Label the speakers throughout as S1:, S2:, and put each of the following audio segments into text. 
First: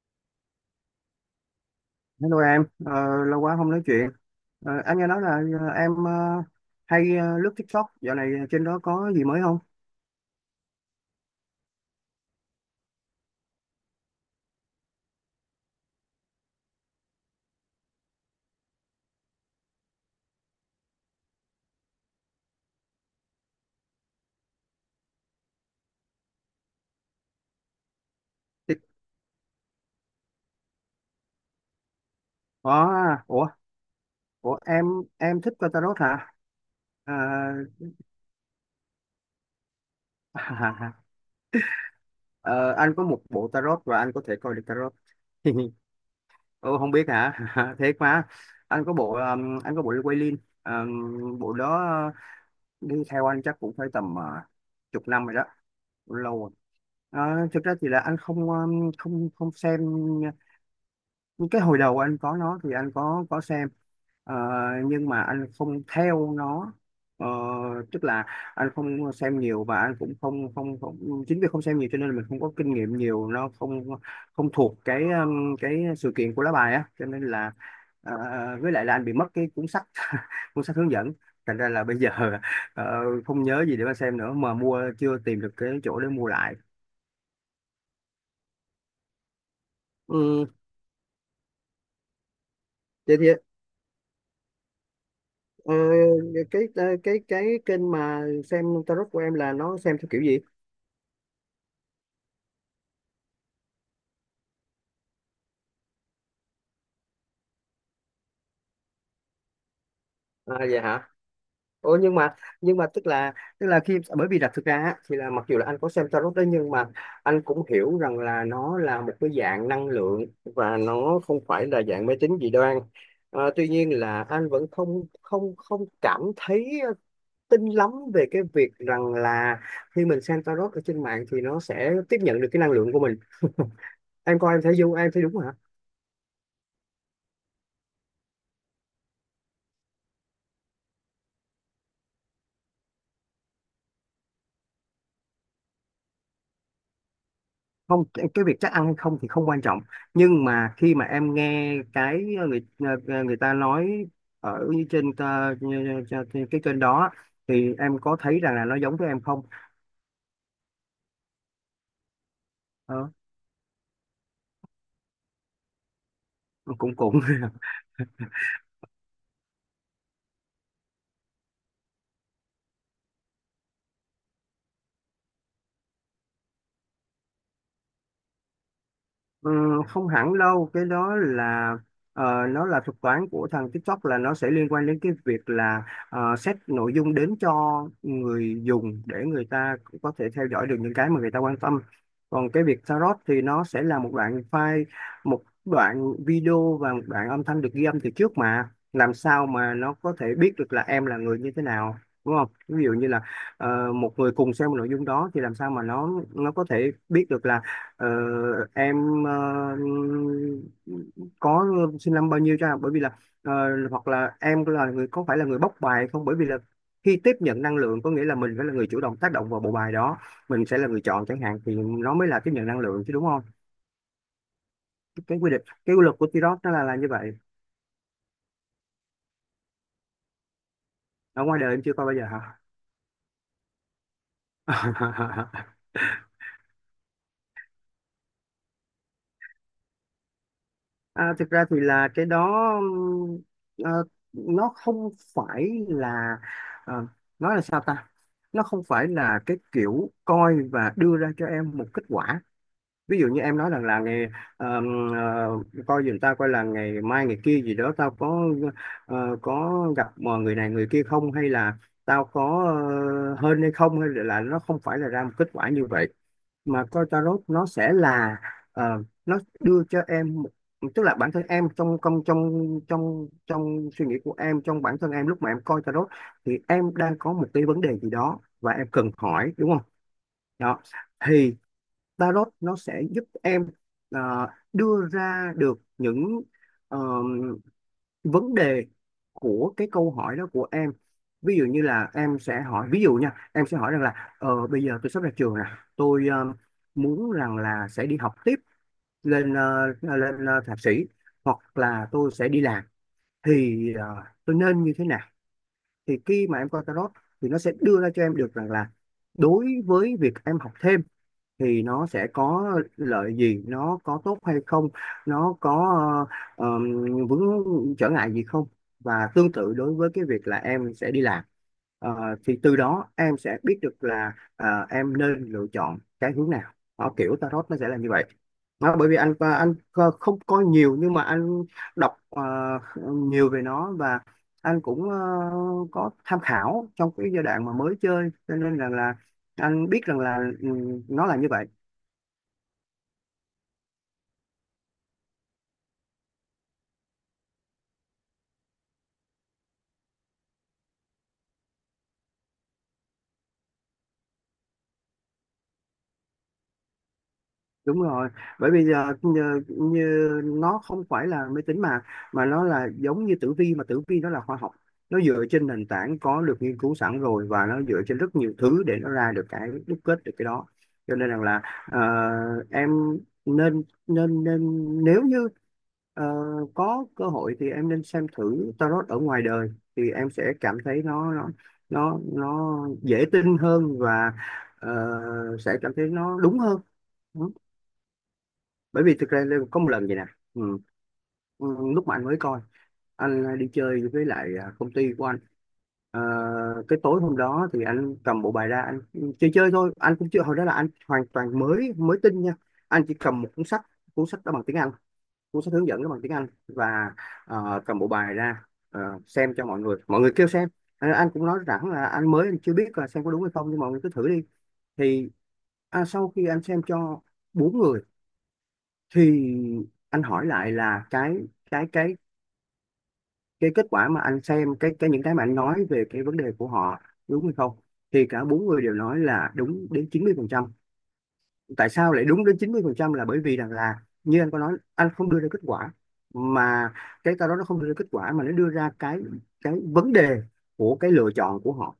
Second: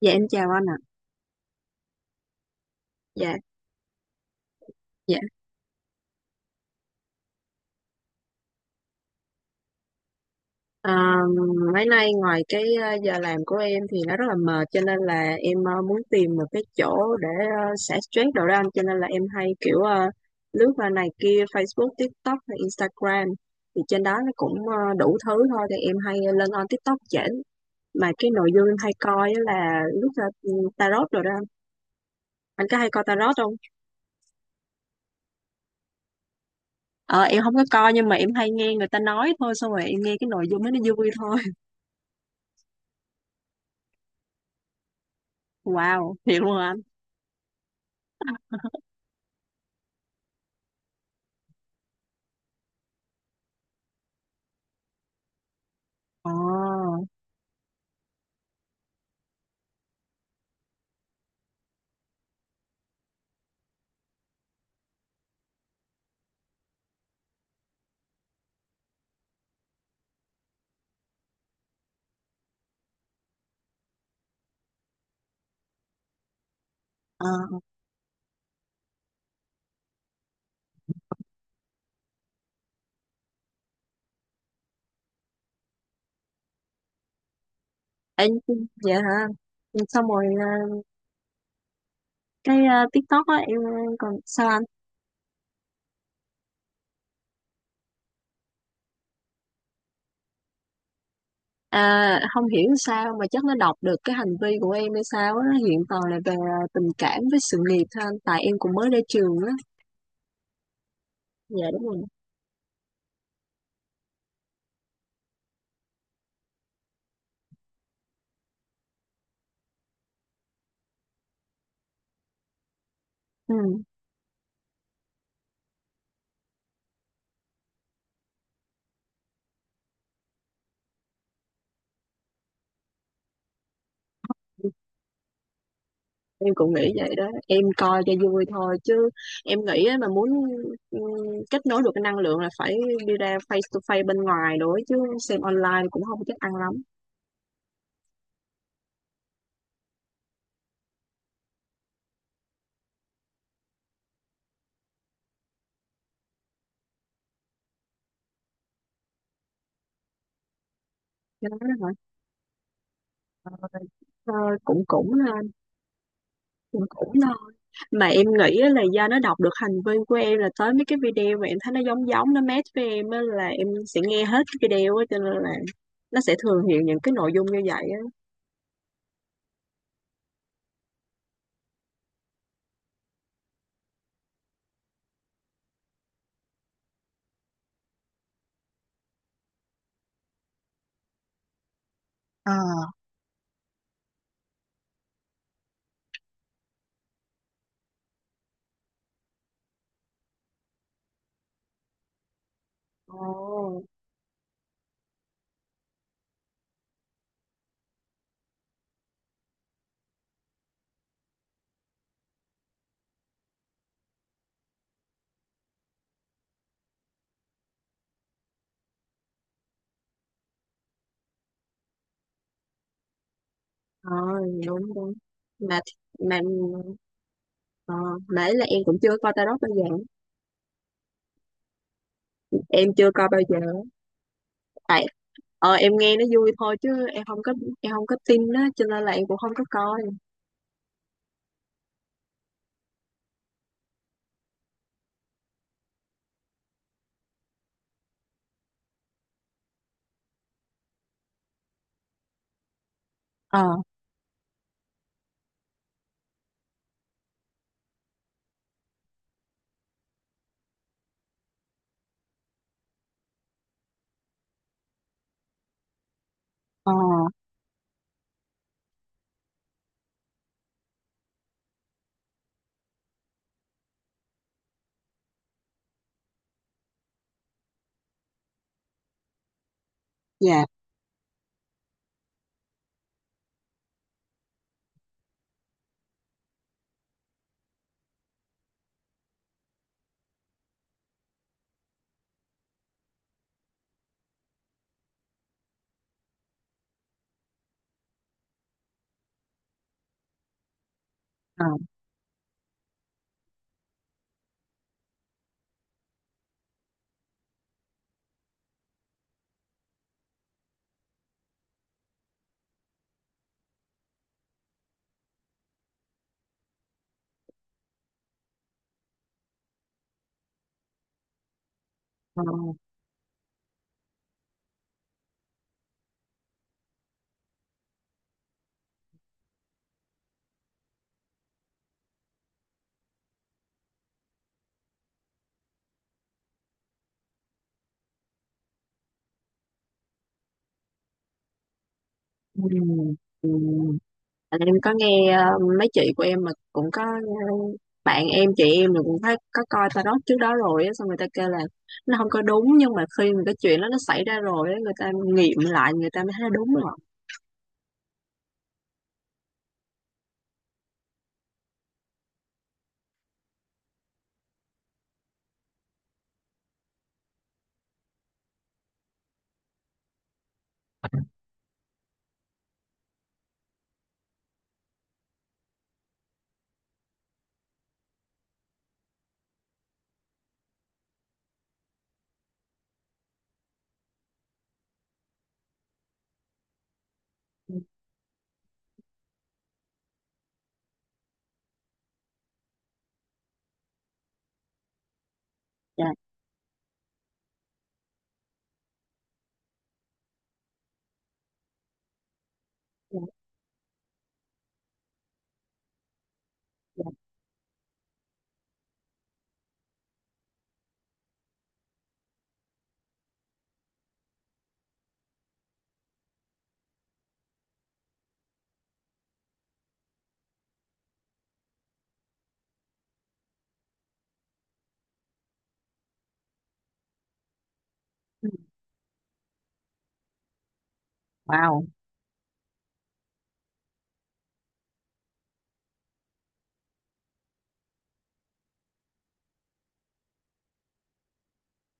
S1: Dạ em chào anh ạ.
S2: Hello em,
S1: Dạ,
S2: lâu quá không nói chuyện. Anh nghe
S1: dạ.
S2: nói là em hay lướt TikTok, dạo này trên đó có gì mới không?
S1: À, Mấy nay ngoài cái giờ làm của em thì nó rất là mệt cho nên là em muốn tìm một cái chỗ để xả stress đồ đó anh, cho nên là em hay kiểu lướt qua này kia Facebook, TikTok hay Instagram, thì trên đó nó cũng đủ thứ thôi, thì em hay lên on TikTok chỉnh, mà cái nội dung em hay
S2: Tik-
S1: coi á là lướt ra tarot rồi đó anh. Anh
S2: Có.
S1: có hay coi
S2: À,
S1: tarot không?
S2: ủa em thích coi tarot hả? À,
S1: Ờ, em không có coi nhưng mà em hay nghe người ta nói thôi, xong rồi em nghe cái nội dung đó nó vui thôi.
S2: ờ, anh có một bộ tarot và anh có thể coi được tarot.
S1: Wow, thiệt luôn hả
S2: Ồ,
S1: anh?
S2: không biết hả? Thế quá. Anh có bộ Wailing, bộ đó đi theo anh chắc cũng phải tầm chục năm rồi đó,
S1: Ờ,
S2: lâu rồi. Thực ra thì là anh không không không xem. Cái hồi đầu anh có nó thì anh có xem, Ờ, nhưng mà anh không theo nó. Ờ, Tức là anh không xem nhiều, và anh cũng không không, không chính vì không xem nhiều cho nên là mình không có kinh nghiệm nhiều, nó không không thuộc cái sự kiện của lá bài á, cho nên
S1: ờ,
S2: là ờ, với lại là anh bị mất cái cuốn sách. Cuốn sách hướng dẫn, thành ra là bây giờ ờ, không nhớ gì để mà xem nữa, mà mua chưa tìm được cái chỗ để mua lại.
S1: Ê, dạ hả? Xong rồi
S2: ừ,
S1: cái
S2: Thế
S1: TikTok
S2: thì
S1: á em còn sao anh?
S2: Ờ, cái kênh mà xem tarot của em là nó xem theo kiểu gì?
S1: À, không hiểu sao mà chắc nó đọc được cái hành vi của em hay sao á, nó hiện toàn là về tình cảm với sự nghiệp thôi anh, tại em cũng mới ra trường á.
S2: À vậy hả?
S1: Dạ đúng
S2: Ủa,
S1: rồi.
S2: nhưng mà tức là bởi vì là thực ra á, thì là mặc dù là anh có xem tarot đấy, nhưng mà anh cũng hiểu rằng là nó là một cái dạng năng lượng và nó không phải là dạng mê tín dị đoan.
S1: Ừ,
S2: Tuy nhiên là anh vẫn không không không cảm thấy tin lắm về cái việc rằng là khi mình xem tarot ở trên mạng thì nó sẽ tiếp nhận được cái năng lượng của mình. Em coi em thấy vô, em thấy đúng hả?
S1: em cũng nghĩ vậy đó, em coi cho vui thôi chứ em nghĩ á, mà muốn ừ, kết nối được cái năng lượng là phải đi ra face to face bên ngoài, nữa chứ xem online cũng không chắc ăn lắm.
S2: Không, cái việc chắc ăn hay không thì không quan trọng, nhưng mà khi mà em nghe cái người ta nói ở trên cái kênh đó thì em có thấy rằng là nó giống với em không?
S1: Cho nên đó hả?
S2: ờ,
S1: Ờ, ờ, cũng
S2: cũng cũng
S1: cũng non, mà em nghĩ á là do nó đọc được hành vi của em, là tới mấy cái video mà em thấy nó giống giống nó match với em á là em sẽ nghe hết cái video á, cho nên là nó sẽ thường hiện những cái nội dung như vậy á.
S2: Không hẳn đâu, cái đó là nó là thuật toán của thằng TikTok, là nó sẽ liên quan đến cái việc là set nội dung đến cho người dùng để người ta cũng có thể theo dõi được những cái mà người ta quan tâm. Còn
S1: Ờ,
S2: cái việc tarot thì nó sẽ là một đoạn file, một đoạn video và một đoạn âm thanh được ghi âm từ trước, mà làm sao mà nó có thể biết được là em là người như thế nào? Đúng không? Ví dụ như là
S1: Ồ,
S2: một người cùng xem một nội dung đó thì làm sao mà nó có thể biết được là Ờ, em có xin năm bao nhiêu cho, bởi vì là ờ, hoặc là em là người có phải là người bóc bài không, bởi vì là khi tiếp nhận năng lượng có nghĩa là mình phải là người chủ động tác động vào bộ bài đó, mình sẽ là người chọn chẳng hạn, thì nó mới là tiếp nhận năng lượng chứ, đúng không?
S1: oh, đúng đúng.
S2: cái quy định
S1: mà
S2: cái quy luật của
S1: mà
S2: Tirok nó là như vậy.
S1: ờ, mà ấy là em cũng chưa coi tarot bao giờ,
S2: Ở ngoài đời em chưa coi bao giờ
S1: em chưa coi bao giờ. Tại
S2: hả?
S1: em nghe nó vui thôi chứ em không có, em không có tin á, cho nên là em cũng không có coi.
S2: À, thực ra thì là cái đó ờ, nó không phải là, ờ, nói là sao ta, nó không phải là cái kiểu coi và đưa ra cho em một kết quả. Ví dụ như em
S1: Ờ,
S2: nói rằng là ờm, coi giùm tao coi là ngày mai ngày kia gì đó, tao có có gặp mà người này người kia không, hay là tao có hên hay không, hay là nó không phải là ra một kết quả như vậy, mà
S1: ờ,
S2: coi tarot nó sẽ là nó đưa cho em tức là bản thân em trong trong trong trong trong suy nghĩ của em, trong bản thân em lúc mà em coi tarot thì em đang có một cái vấn đề gì đó và em cần hỏi, đúng không?
S1: dạ,
S2: Đó, thì tarot nó sẽ giúp em ờ, đưa ra được những ờ, vấn đề của cái câu hỏi đó của em. Ví dụ như là em sẽ hỏi, ví dụ nha, em sẽ hỏi rằng là bây giờ tôi sắp ra trường nè, tôi muốn rằng là sẽ đi học tiếp lên thạc sĩ, hoặc
S1: ờ.
S2: là tôi sẽ đi làm, thì tôi nên như thế nào? Thì khi mà em coi tarot thì nó sẽ đưa ra cho em được rằng là đối với việc em học thêm thì nó sẽ có lợi gì, nó có tốt hay không, nó có ờ, ờm, vướng trở ngại gì không, và tương tự đối với cái việc là em sẽ đi làm.
S1: ờ
S2: Thì từ đó em sẽ biết được là à, em nên lựa chọn cái hướng nào. Đó, kiểu tarot nó sẽ là như vậy. Đó, bởi vì anh không coi nhiều nhưng mà anh đọc nhiều về nó, và anh cũng có tham khảo trong cái giai đoạn mà mới chơi, cho nên rằng là anh biết rằng là nó là như vậy.
S1: ừ, ừ. Tại em có nghe mấy chị của em mà cũng có bạn em chị em là cũng thấy có coi tarot trước đó rồi á, xong người ta kêu là nó không có đúng, nhưng mà khi mà cái chuyện đó nó xảy ra rồi á, người ta nghiệm lại người ta mới thấy đúng rồi.
S2: Đúng rồi, bởi bây giờ như nó không phải là máy tính, mà nó là giống như tử vi, mà tử vi nó là khoa học. Nó dựa trên nền tảng có được nghiên cứu sẵn rồi và nó dựa trên rất nhiều thứ để nó ra được cái, đúc kết được cái đó. Cho nên rằng là ờ, em nên nên nên nếu như ờ, có cơ hội thì em nên xem thử tarot ở ngoài đời, thì em sẽ cảm thấy nó nó dễ tin hơn, và ờ, sẽ cảm thấy nó đúng hơn. Bởi vì thực ra Lê có một lần vậy nè. ừ. ừ, Lúc mà anh mới coi, anh đi chơi với lại à, công ty của anh.
S1: Dạ.
S2: Ờ, cái tối hôm đó thì anh cầm bộ bài ra anh chơi chơi thôi, anh cũng chưa, hồi đó là anh hoàn toàn mới, mới tin nha. Anh chỉ
S1: Dạ.
S2: cầm một cuốn sách. Cuốn sách đó bằng tiếng Anh, cuốn sách hướng dẫn đó bằng tiếng Anh, và cầm bộ bài ra xem cho mọi người, mọi người kêu xem. Anh cũng nói rằng là anh mới, anh chưa biết là xem có đúng hay không, nhưng mọi người cứ thử đi. Thì à, sau khi anh xem cho bốn người thì anh hỏi lại là cái cái cái kết quả mà anh xem, cái những cái mà anh nói về cái vấn đề của họ đúng hay không, thì cả bốn người đều nói là đúng đến 90%.
S1: Wow.
S2: Tại sao lại đúng đến 90% là bởi vì rằng là như anh có nói, anh không đưa ra kết quả, mà cái đó nó không đưa ra kết quả, mà nó đưa ra cái vấn đề của cái lựa chọn của họ.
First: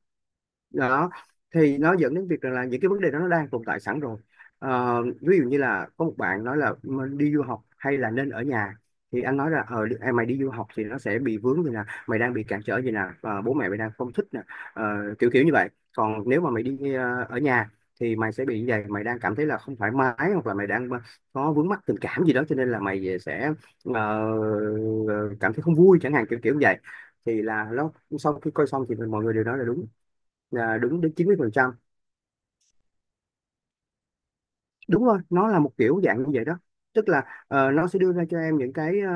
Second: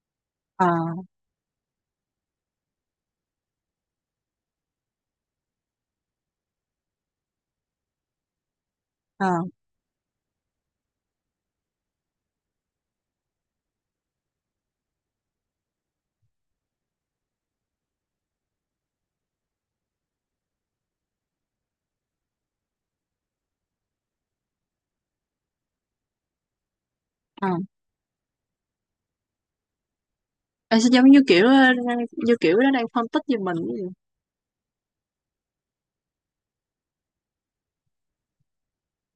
S1: Ờ,
S2: Đó, thì nó dẫn đến việc rằng là những cái vấn đề đó nó đang tồn tại sẵn rồi. Ví dụ như là có một bạn nói là "Mình đi du học hay là nên ở nhà", thì
S1: ờ,
S2: anh nói là mày đi du học thì nó sẽ bị vướng như nè, mày đang bị cản trở gì nè, và bố mẹ mày đang không thích nè. Ờ, Kiểu kiểu như vậy. Còn nếu mà mày đi ở nhà thì mày sẽ bị như vậy, mày đang cảm thấy là không thoải mái, hoặc là mày đang có vướng mắc tình cảm gì đó, cho nên là mày sẽ ờ, cảm thấy không vui chẳng hạn, kiểu kiểu như vậy. Thì
S1: ờ.
S2: là nó, sau khi coi xong thì mọi người đều nói là đúng, là
S1: Em sẽ
S2: đúng
S1: giống
S2: đến
S1: như
S2: chín mươi
S1: kiểu
S2: phần
S1: ờ,
S2: trăm.
S1: như kiểu nó đang phân tích về mình ấy.
S2: Đúng rồi, nó là một kiểu dạng như vậy đó. Tức là nó sẽ đưa ra cho em những cái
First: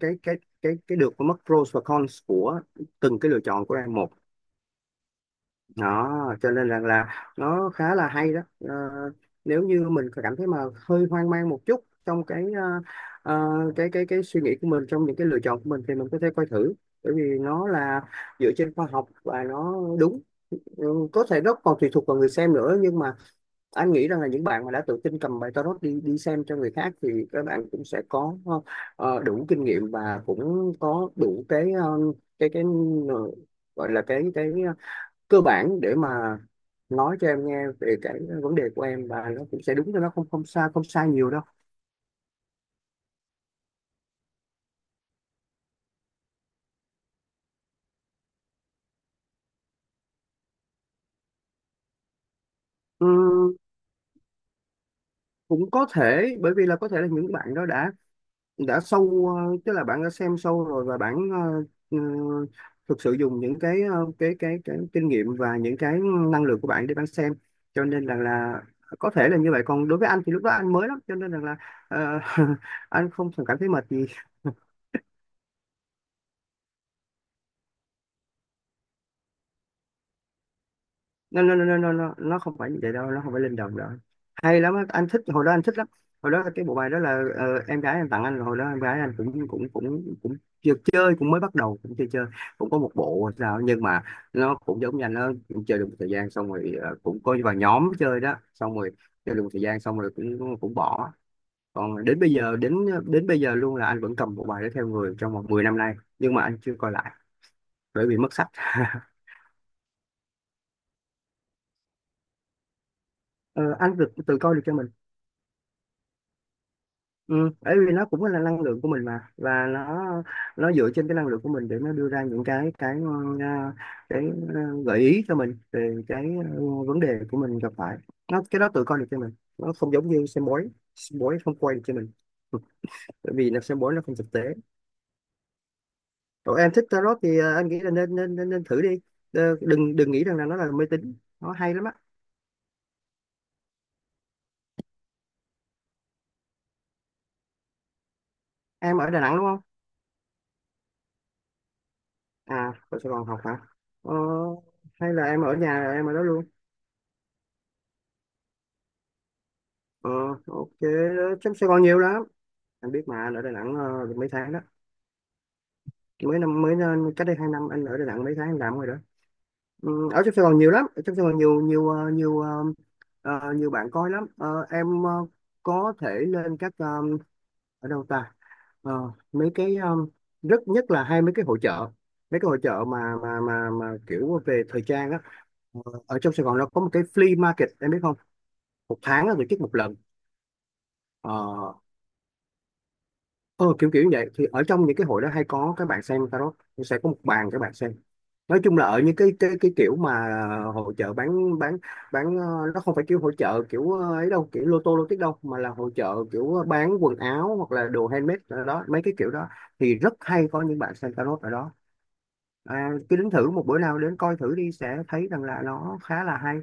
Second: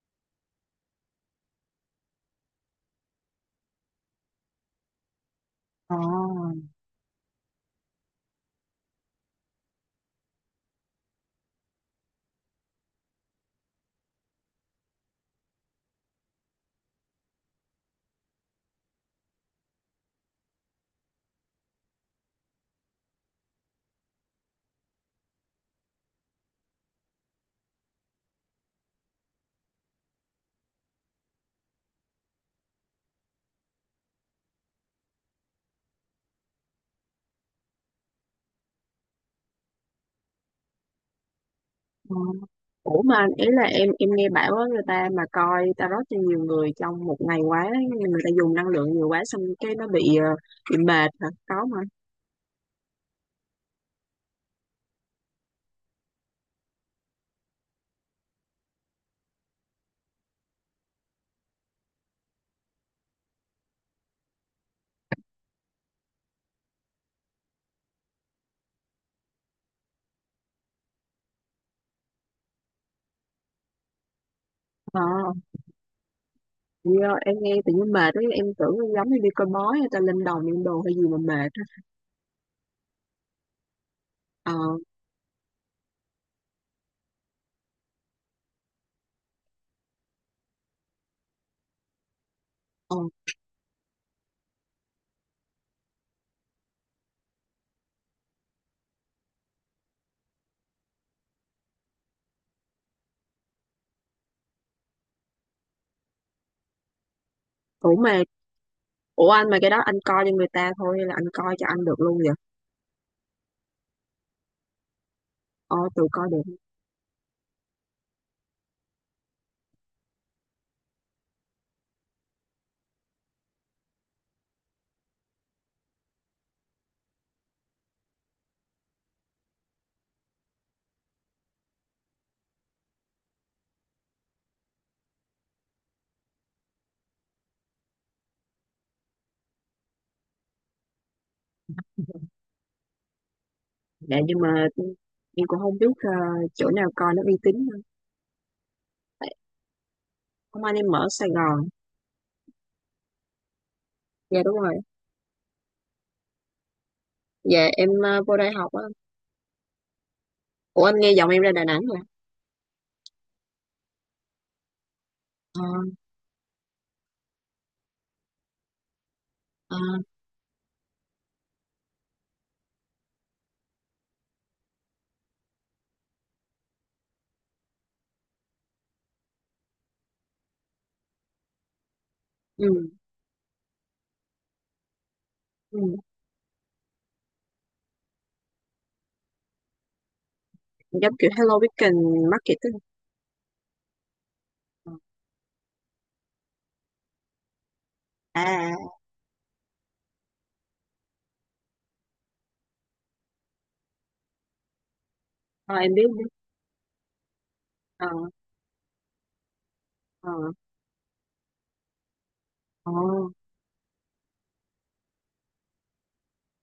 S2: cái cái cái được và mất, pros và cons của từng cái lựa chọn của em một. Đó, cho nên là nó khá là hay đó. Ờ, Nếu như mình cảm thấy mà hơi hoang mang một chút trong cái ờ, ờ, cái suy nghĩ của mình trong những cái lựa chọn của mình thì mình có thể coi thử, bởi vì nó là dựa trên khoa học và nó đúng. Ừ, có thể nó còn tùy thuộc vào người xem nữa, nhưng mà anh nghĩ rằng là những bạn mà đã tự tin cầm bài tarot đi đi xem cho người khác thì các bạn cũng sẽ có đủ kinh nghiệm và cũng có đủ cái ờ, gọi là cơ bản để mà nói cho em nghe về cái vấn đề của em, và nó cũng sẽ đúng cho, nó không không sai, không sai nhiều đâu.
S1: Ờ. Ủa mà ý là em nghe bảo á người ta mà coi tarot cho nhiều người trong một ngày quá, người ta dùng năng lượng nhiều quá, xong cái nó bị bị mệt hả có mà.
S2: Ừm, cũng có thể bởi vì là có thể là những bạn đó đã tức là bạn đã xem sâu rồi, và bạn ừ, thực sự dùng những cái kinh nghiệm và những cái năng lực của bạn để bạn xem, cho nên rằng là có thể là như vậy. Còn đối với anh thì lúc đó anh mới lắm, cho nên rằng là ờ, anh không cảm thấy mệt gì.
S1: Ờ. Do em nghe tự nhiên mệt ấy, em tưởng em giống như đi coi bói hay ta lên đồng lên đồ hay gì mà
S2: nó
S1: mệt
S2: nó
S1: á.
S2: nó nó nó nó không phải như vậy đâu, nó không phải linh động đâu,
S1: Ờ,
S2: hay lắm á. Anh thích, hồi đó anh thích lắm. Hồi đó cái bộ bài đó là em gái anh tặng anh. Hồi đó em gái anh cũng cũng cũng cũng chưa chơi, cũng mới bắt đầu, cũng chưa chơi, cũng có một
S1: ờ.
S2: bộ hay sao. Nhưng mà nó cũng giống như anh, nó cũng chơi được một thời gian, xong rồi cũng có vào nhóm chơi đó, xong rồi chơi được một thời gian xong rồi cũng cũng bỏ. Còn đến bây giờ đến đến bây giờ luôn là anh vẫn cầm bộ bài đó theo người trong vòng 10 năm nay, nhưng mà anh chưa coi lại
S1: Ủa
S2: bởi vì
S1: mà,
S2: mất sách.
S1: ủa anh mà cái đó anh coi cho người ta thôi hay là anh coi cho anh được luôn vậy?
S2: Ờ, anh từ từ coi được cho mình.
S1: Ờ, tự coi được.
S2: Ừ, bởi vì nó cũng là năng lượng của mình mà, và nó dựa trên cái năng lượng của mình để nó đưa ra những ờ, cái gợi ý cho mình về cái ờ, vấn đề của mình gặp phải. Nó, cái đó tự coi được cho mình, nó không giống như xem bói. Xem bói không quay được cho mình, bởi vì là xem bói nó không thực tế. Còn em thích tarot thì anh nghĩ là nên thử đi. Ờ, đừng đừng nghĩ rằng là nó là mê tín, nó hay lắm á.
S1: Dạ nhưng mà em cũng không biết chỗ nào coi nó uy tín hơn.
S2: Em ở Đà
S1: Tại
S2: Nẵng đúng không?
S1: Hôm anh em ở Sài Gòn.
S2: À, ở Sài Gòn học hả? ờ,
S1: Dạ đúng rồi.
S2: Hay là em ở nhà, em ở đó luôn?
S1: Dạ em vô đây học á.
S2: Ờ, ok,
S1: Ủa anh nghe giọng em ra
S2: trong
S1: Đà
S2: Sài
S1: Nẵng
S2: Gòn nhiều
S1: rồi.
S2: lắm, anh biết mà. Anh ở Đà Nẵng được mấy tháng đó,
S1: Ờ,
S2: mới cách đây 2 năm anh ở Đà Nẵng mấy tháng anh làm rồi đó.
S1: ờ,
S2: Ừ, ở trong Sài Gòn nhiều lắm, ở trong Sài Gòn nhiều nhiều ờ, ờ, nhiều bạn coi lắm. Ờ, em có thể lên các ở đâu ta, mấy cái rất nhất là hai mấy cái hội chợ, mấy cái hội
S1: ừ,
S2: chợ mà kiểu về thời trang á.
S1: ừ.
S2: Ờ, ở trong Sài Gòn nó có một cái flea market em biết không, một tháng nó tổ chức một lần.
S1: Giống kiểu
S2: Ờ,
S1: Hello Weekend Market á.
S2: Ờ, Kiểu kiểu như vậy thì ở trong
S1: Ờ,
S2: những cái hội đó hay có các bạn xem tarot, nó sẽ có một bàn các bạn xem.
S1: À,
S2: Nói
S1: à, à.
S2: chung là ở những cái kiểu mà hội chợ bán, nó không phải kiểu hội chợ kiểu ấy đâu, kiểu lô tô lô tích đâu, mà là
S1: Ờ,
S2: hội
S1: em biết.
S2: chợ
S1: Em biết.
S2: kiểu bán quần áo hoặc là đồ
S1: Ờ,
S2: handmade, ở đó mấy cái kiểu đó thì rất
S1: ờ,
S2: hay có những bạn xem tarot ở đó. À,
S1: ờ.
S2: cứ đến thử một bữa nào, đến coi thử đi, sẽ thấy rằng là nó khá là hay.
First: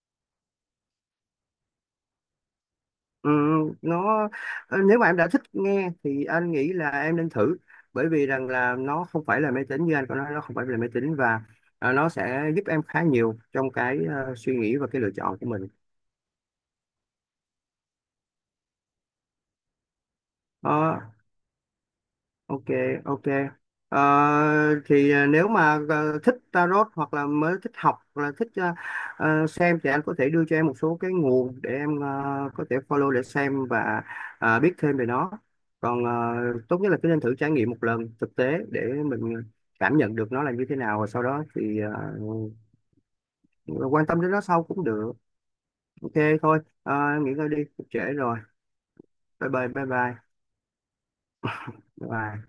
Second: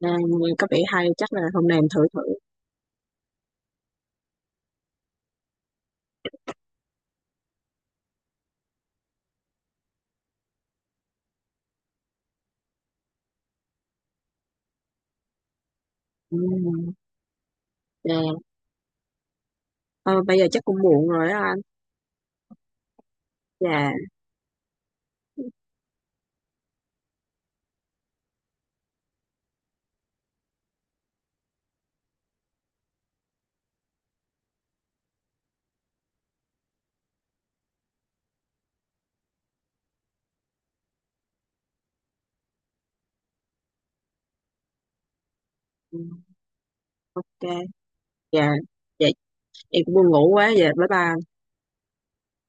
S1: À, nghe có vẻ hay, chắc là hôm nay em thử thử.
S2: Ừ, nó nếu mà em đã thích nghe thì anh nghĩ là em nên thử, bởi vì rằng là nó không phải là máy tính, như anh có nói, nó không phải là máy tính. Và à, nó sẽ giúp em khá nhiều trong cái suy nghĩ và cái lựa chọn của mình.
S1: Ừ. Dạ. Ờ, bây giờ chắc cũng
S2: Ờ,
S1: muộn rồi đó anh.
S2: ok, ok.
S1: Dạ
S2: Ờ, thì à, nếu mà thích tarot hoặc là mới thích học hoặc là thích xem thì anh có thể đưa cho em một số cái nguồn để em có thể follow để xem và à, biết thêm về nó. Còn tốt nhất là cứ nên thử trải nghiệm một lần thực tế để mình cảm nhận được nó là như thế nào, và sau đó thì quan tâm đến nó sau cũng được.
S1: ừ,
S2: Ok, thôi, Ờ, nghỉ ngơi
S1: ok.
S2: đi, cũng trễ rồi.
S1: Dạ. Dạ
S2: Bye bye,
S1: em
S2: bye
S1: cũng buồn
S2: bye,
S1: ngủ quá, dạ bye bye.
S2: bye.